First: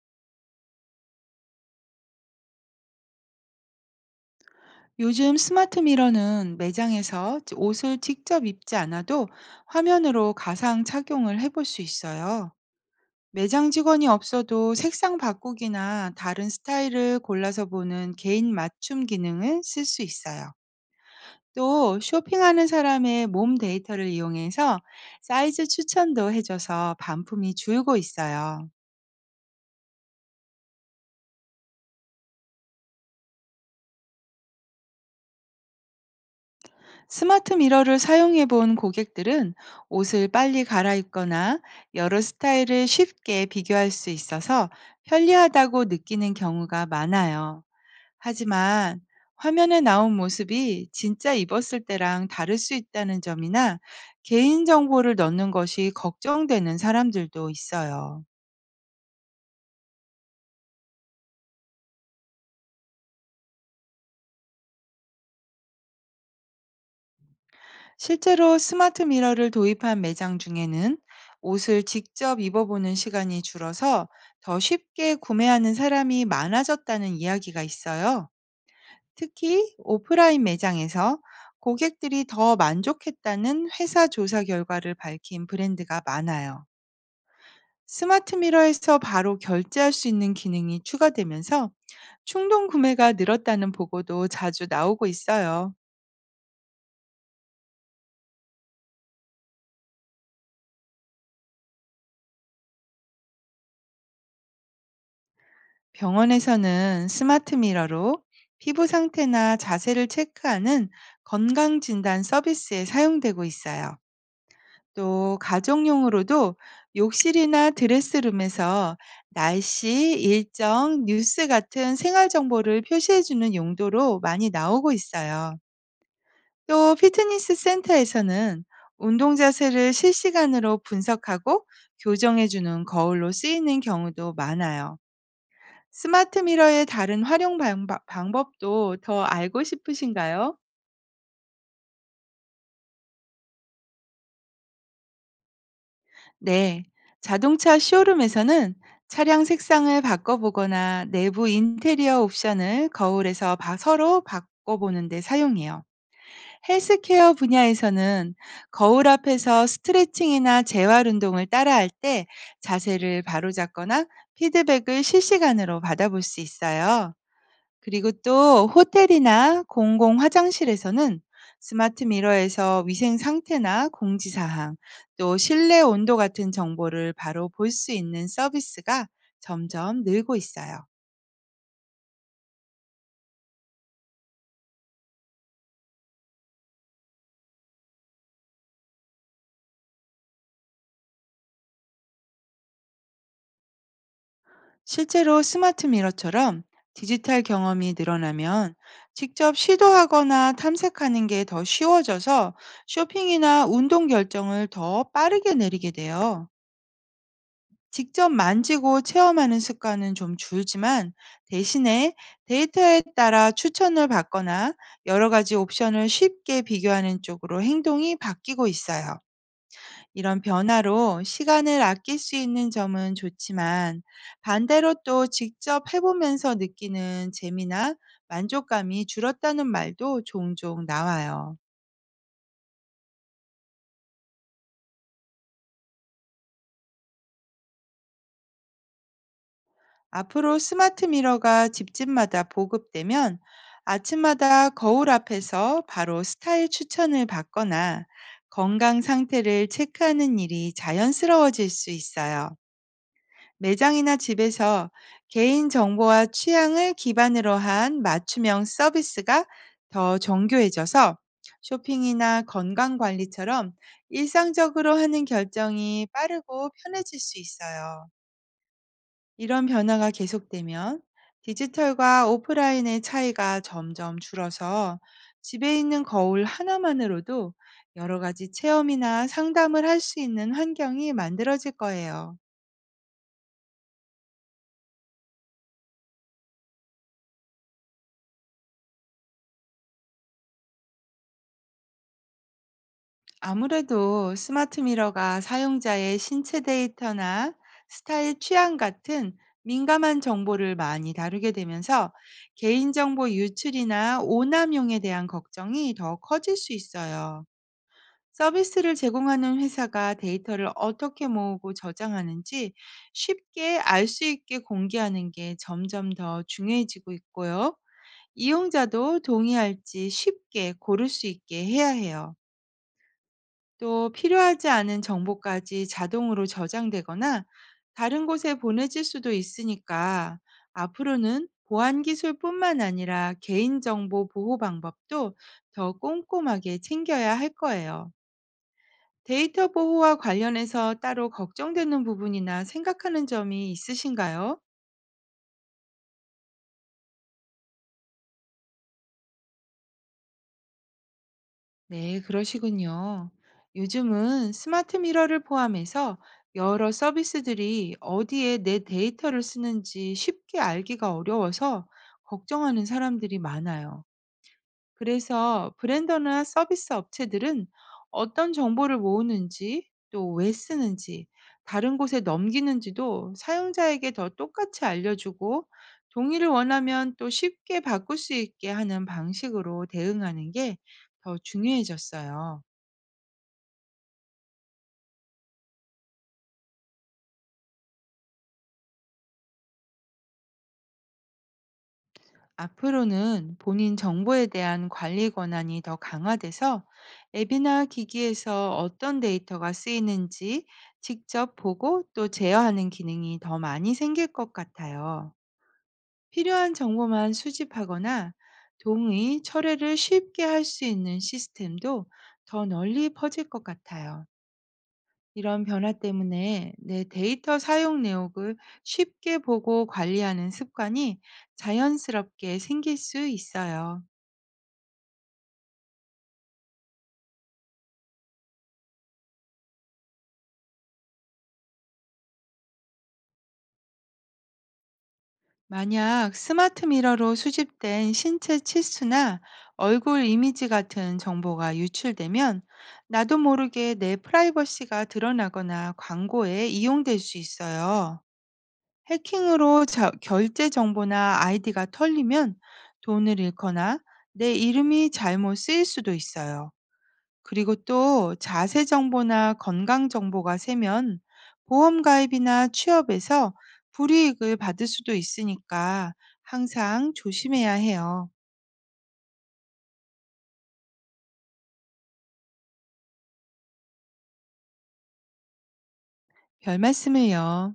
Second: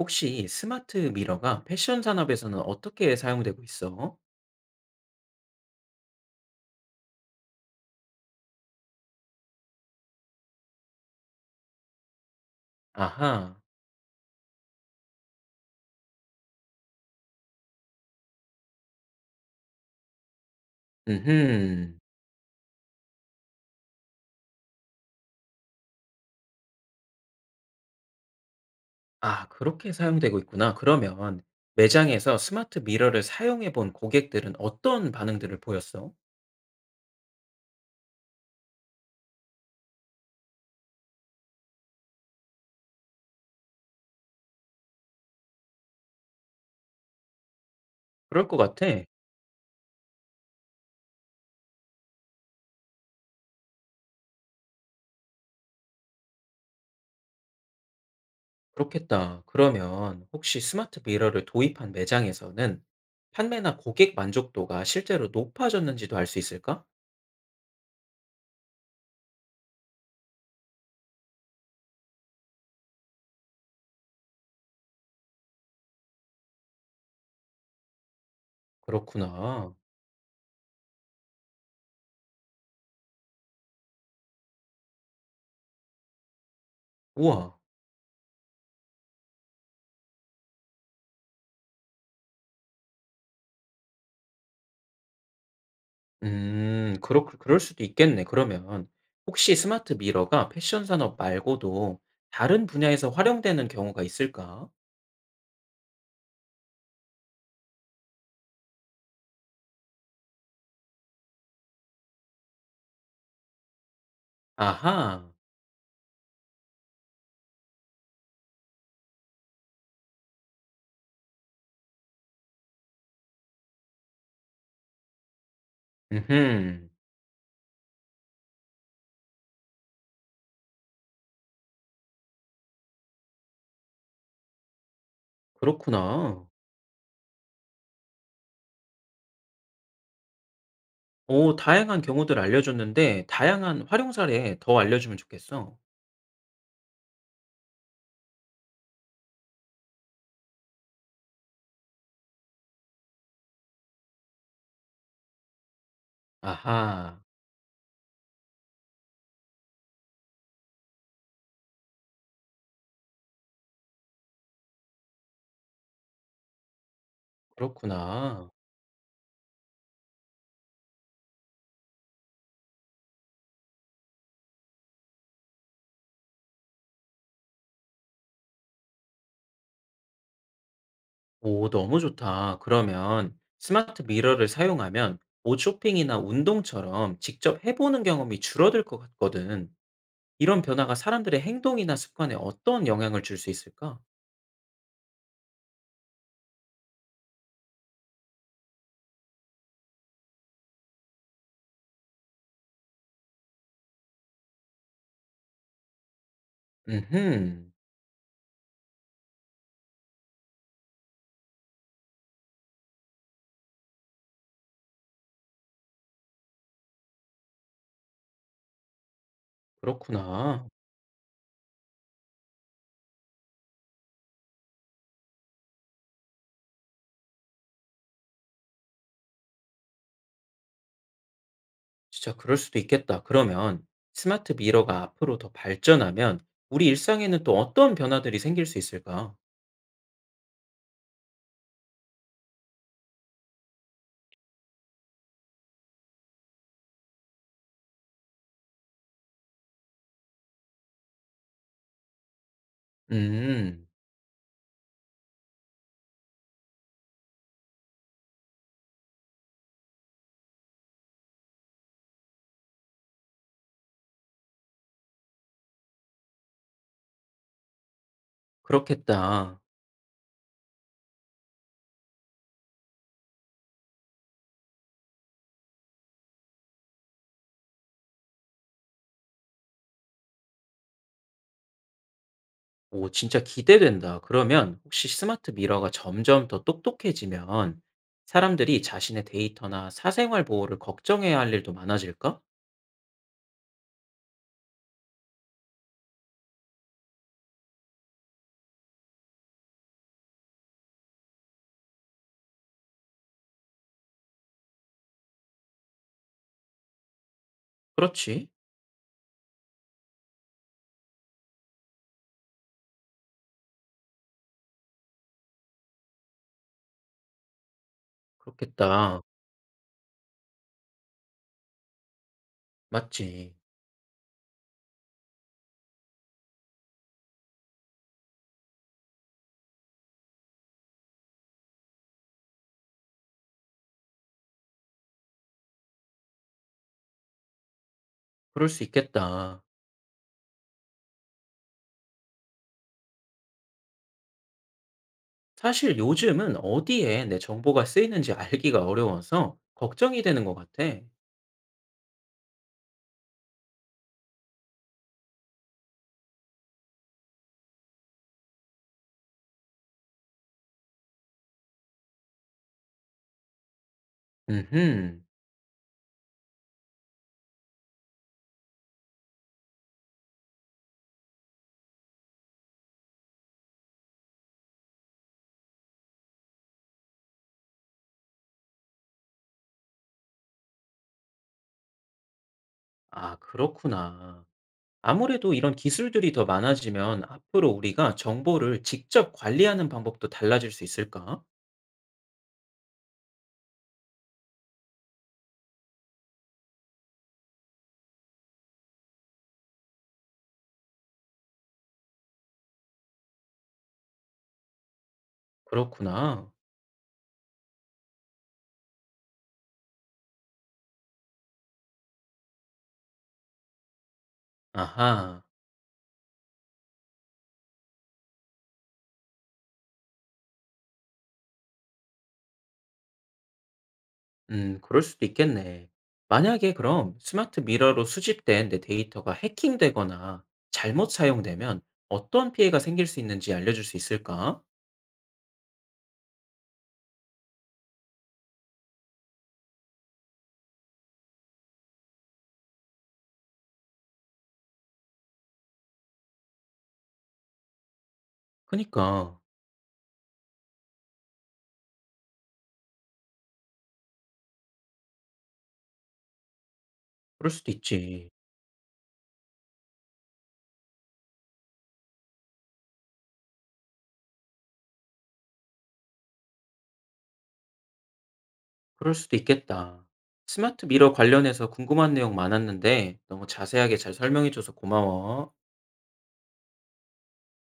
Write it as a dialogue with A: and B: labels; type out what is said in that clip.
A: 혹시 스마트 미러가 패션 산업에서는 어떻게 사용되고 있어?
B: 요즘 스마트 미러는 매장에서 옷을 직접 입지 않아도 화면으로 가상 착용을 해볼 수 있어요.
A: 아하,
B: 매장 직원이 없어도 색상 바꾸기나 다른 스타일을 골라서 보는 개인 맞춤 기능을 쓸 수 있어요. 또
A: 음흠.
B: 쇼핑하는 사람의 몸 데이터를 이용해서 사이즈 추천도 해줘서 반품이 줄고 있어요.
A: 아, 그렇게 사용되고 있구나. 그러면 매장에서 스마트 미러를 사용해 본 고객들은 어떤 반응들을 보였어?
B: 스마트 미러를 사용해 본 고객들은 옷을 빨리 갈아입거나 여러 스타일을 쉽게 비교할 수 있어서 편리하다고 느끼는 경우가 많아요.
A: 그럴 것 같아.
B: 하지만 화면에 나온 모습이 진짜 입었을 때랑 다를 수 있다는 점이나 개인정보를 넣는 것이 걱정되는 사람들도 있어요.
A: 그렇겠다. 그러면 혹시 스마트 미러를 도입한 매장에서는 판매나 고객 만족도가 실제로 높아졌는지도 알 수 있을까?
B: 실제로 스마트 미러를 도입한 매장 중에는 옷을 직접 입어보는 시간이 줄어서 더 쉽게 구매하는 사람이 많아졌다는 이야기가 있어요.
A: 그렇구나.
B: 특히 오프라인 매장에서 고객들이 더 만족했다는 회사 조사 결과를 밝힌 브랜드가 많아요.
A: 우와.
B: 스마트 미러에서 바로 결제할 수 있는 기능이 추가되면서 충동 구매가 늘었다는 보고도 자주 나오고 있어요.
A: 음. 그렇 그럴 수도 있겠네 그러면. 혹시 스마트 미러가 패션 산업 말고도 다른 분야에서 활용되는 경우가 있을까?
B: 병원에서는 스마트 미러로 피부 상태나 자세를 체크하는 건강 진단 서비스에 사용되고 있어요.
A: 아하.
B: 또 가정용으로도 욕실이나 드레스룸에서 날씨, 일정, 뉴스 같은 생활 정보를 표시해주는 용도로 많이 나오고 있어요.
A: 음흠.
B: 또 피트니스 센터에서는 운동 자세를 실시간으로 분석하고 교정해주는 거울로 쓰이는 경우도 많아요. 스마트
A: 그렇구나.
B: 미러의 다른 활용 방바 방법도 더 알고 싶으신가요?
A: 오, 다양한 경우들 알려줬는데 다양한 활용 사례 더 알려주면 좋겠어.
B: 네. 자동차 쇼룸에서는 차량 색상을 바꿔보거나 내부 인테리어 옵션을 거울에서 서로 바꿔보는 데 사용해요.
A: 아하.
B: 헬스케어 분야에서는 거울 앞에서 스트레칭이나 재활 운동을 따라할 때 자세를 바로잡거나 피드백을 실시간으로 받아볼 수 있어요. 그리고
A: 그렇구나.
B: 또 호텔이나 공공 화장실에서는 스마트 미러에서 위생 상태나 공지 사항, 또 실내 온도 같은 정보를 바로 볼 수 있는 서비스가 점점 늘고 있어요.
A: 오, 너무 좋다. 그러면 스마트 미러를 사용하면 옷 쇼핑이나 운동처럼 직접 해 보는 경험이 줄어들 것 같거든. 이런 변화가 사람들의 행동이나 습관에 어떤 영향을 줄 수 있을까?
B: 실제로 스마트 미러처럼 디지털 경험이 늘어나면 직접 시도하거나 탐색하는 게 더 쉬워져서 쇼핑이나 운동 결정을 더 빠르게 내리게 돼요.
A: 음흠.
B: 직접 만지고 체험하는 습관은 좀 줄지만, 대신에 데이터에 따라 추천을 받거나 여러 가지 옵션을 쉽게 비교하는 쪽으로 행동이 바뀌고 있어요. 이런
A: 그렇구나.
B: 변화로 시간을 아낄 수 있는 점은 좋지만, 반대로 또 직접 해보면서 느끼는 재미나 만족감이 줄었다는 말도 종종 나와요.
A: 진짜 그럴 수도 있겠다. 그러면 스마트 미러가 앞으로 더 발전하면 우리 일상에는 또 어떤 변화들이 생길 수 있을까?
B: 앞으로 스마트 미러가 집집마다 보급되면 아침마다 거울 앞에서 바로 스타일 추천을 받거나 건강 상태를 체크하는 일이 자연스러워질 수 있어요.
A: 음,
B: 매장이나 집에서 개인 정보와 취향을 기반으로 한 맞춤형 서비스가 더 정교해져서 쇼핑이나 건강 관리처럼 일상적으로 하는 결정이 빠르고 편해질 수 있어요.
A: 그렇겠다.
B: 이런 변화가 계속되면 디지털과 오프라인의 차이가 점점 줄어서 집에 있는 거울 하나만으로도 여러 가지 체험이나 상담을 할 수 있는 환경이 만들어질 거예요.
A: 오, 진짜 기대된다. 그러면 혹시 스마트 미러가 점점 더 똑똑해지면 사람들이 자신의 데이터나 사생활 보호를 걱정해야 할 일도 많아질까?
B: 아무래도 스마트 미러가 사용자의 신체 데이터나 스타일 취향 같은 민감한 정보를 많이 다루게 되면서 개인정보 유출이나 오남용에 대한 걱정이 더 커질 수 있어요.
A: 그렇지.
B: 서비스를 제공하는 회사가 데이터를 어떻게 모으고 저장하는지 쉽게 알 수 있게 공개하는 게 점점 더 중요해지고 있고요. 이용자도
A: 그렇겠다.
B: 동의할지 쉽게 고를 수 있게 해야 해요.
A: 맞지.
B: 또 필요하지 않은 정보까지 자동으로 저장되거나 다른 곳에 보내질 수도 있으니까 앞으로는 보안 기술뿐만 아니라 개인정보 보호 방법도 더 꼼꼼하게 챙겨야 할 거예요.
A: 그럴 수 있겠다.
B: 데이터 보호와 관련해서 따로 걱정되는 부분이나 생각하는 점이 있으신가요?
A: 사실 요즘은 어디에 내 정보가 쓰이는지 알기가 어려워서 걱정이 되는 것 같아.
B: 네, 그러시군요. 요즘은 스마트 미러를 포함해서 여러 서비스들이 어디에 내 데이터를 쓰는지 쉽게 알기가 어려워서 걱정하는 사람들이 많아요.
A: 음흠.
B: 그래서 브랜더나 서비스 업체들은 어떤 정보를 모으는지, 또 왜 쓰는지, 다른 곳에 넘기는지도 사용자에게 더 똑같이 알려주고, 동의를 원하면 또 쉽게 바꿀 수 있게 하는 방식으로 대응하는 게 더 중요해졌어요.
A: 아, 그렇구나. 아무래도 이런 기술들이 더 많아지면 앞으로 우리가 정보를 직접 관리하는 방법도 달라질 수 있을까?
B: 앞으로는 본인 정보에 대한 관리 권한이 더 강화돼서 앱이나 기기에서 어떤 데이터가 쓰이는지 직접 보고 또 제어하는 기능이 더 많이 생길 것 같아요.
A: 그렇구나.
B: 필요한 정보만 수집하거나 동의, 철회를 쉽게 할 수 있는 시스템도 더 널리 퍼질 것 같아요.
A: 아하.
B: 이런 변화 때문에 내 데이터 사용 내역을 쉽게 보고 관리하는 습관이 자연스럽게 생길 수 있어요.
A: 그럴 수도 있겠네. 만약에 그럼 스마트 미러로 수집된 내 데이터가 해킹되거나 잘못 사용되면 어떤 피해가 생길 수 있는지 알려줄 수 있을까?
B: 만약 스마트 미러로 수집된 신체 치수나 얼굴 이미지 같은 정보가 유출되면 나도 모르게 내 프라이버시가 드러나거나 광고에 이용될 수 있어요.
A: 그니까,
B: 해킹으로 결제 정보나 아이디가 털리면 돈을 잃거나 내 이름이 잘못 쓰일 수도 있어요.
A: 그럴 수도
B: 그리고
A: 있지.
B: 또 자세 정보나 건강 정보가 세면 보험 가입이나 취업에서 불이익을 받을 수도 있으니까 항상 조심해야 해요.
A: 그럴 수도 있겠다. 스마트 미러 관련해서 궁금한 내용 많았는데 너무 자세하게 잘 설명해줘서 고마워.
B: 별 말씀을요.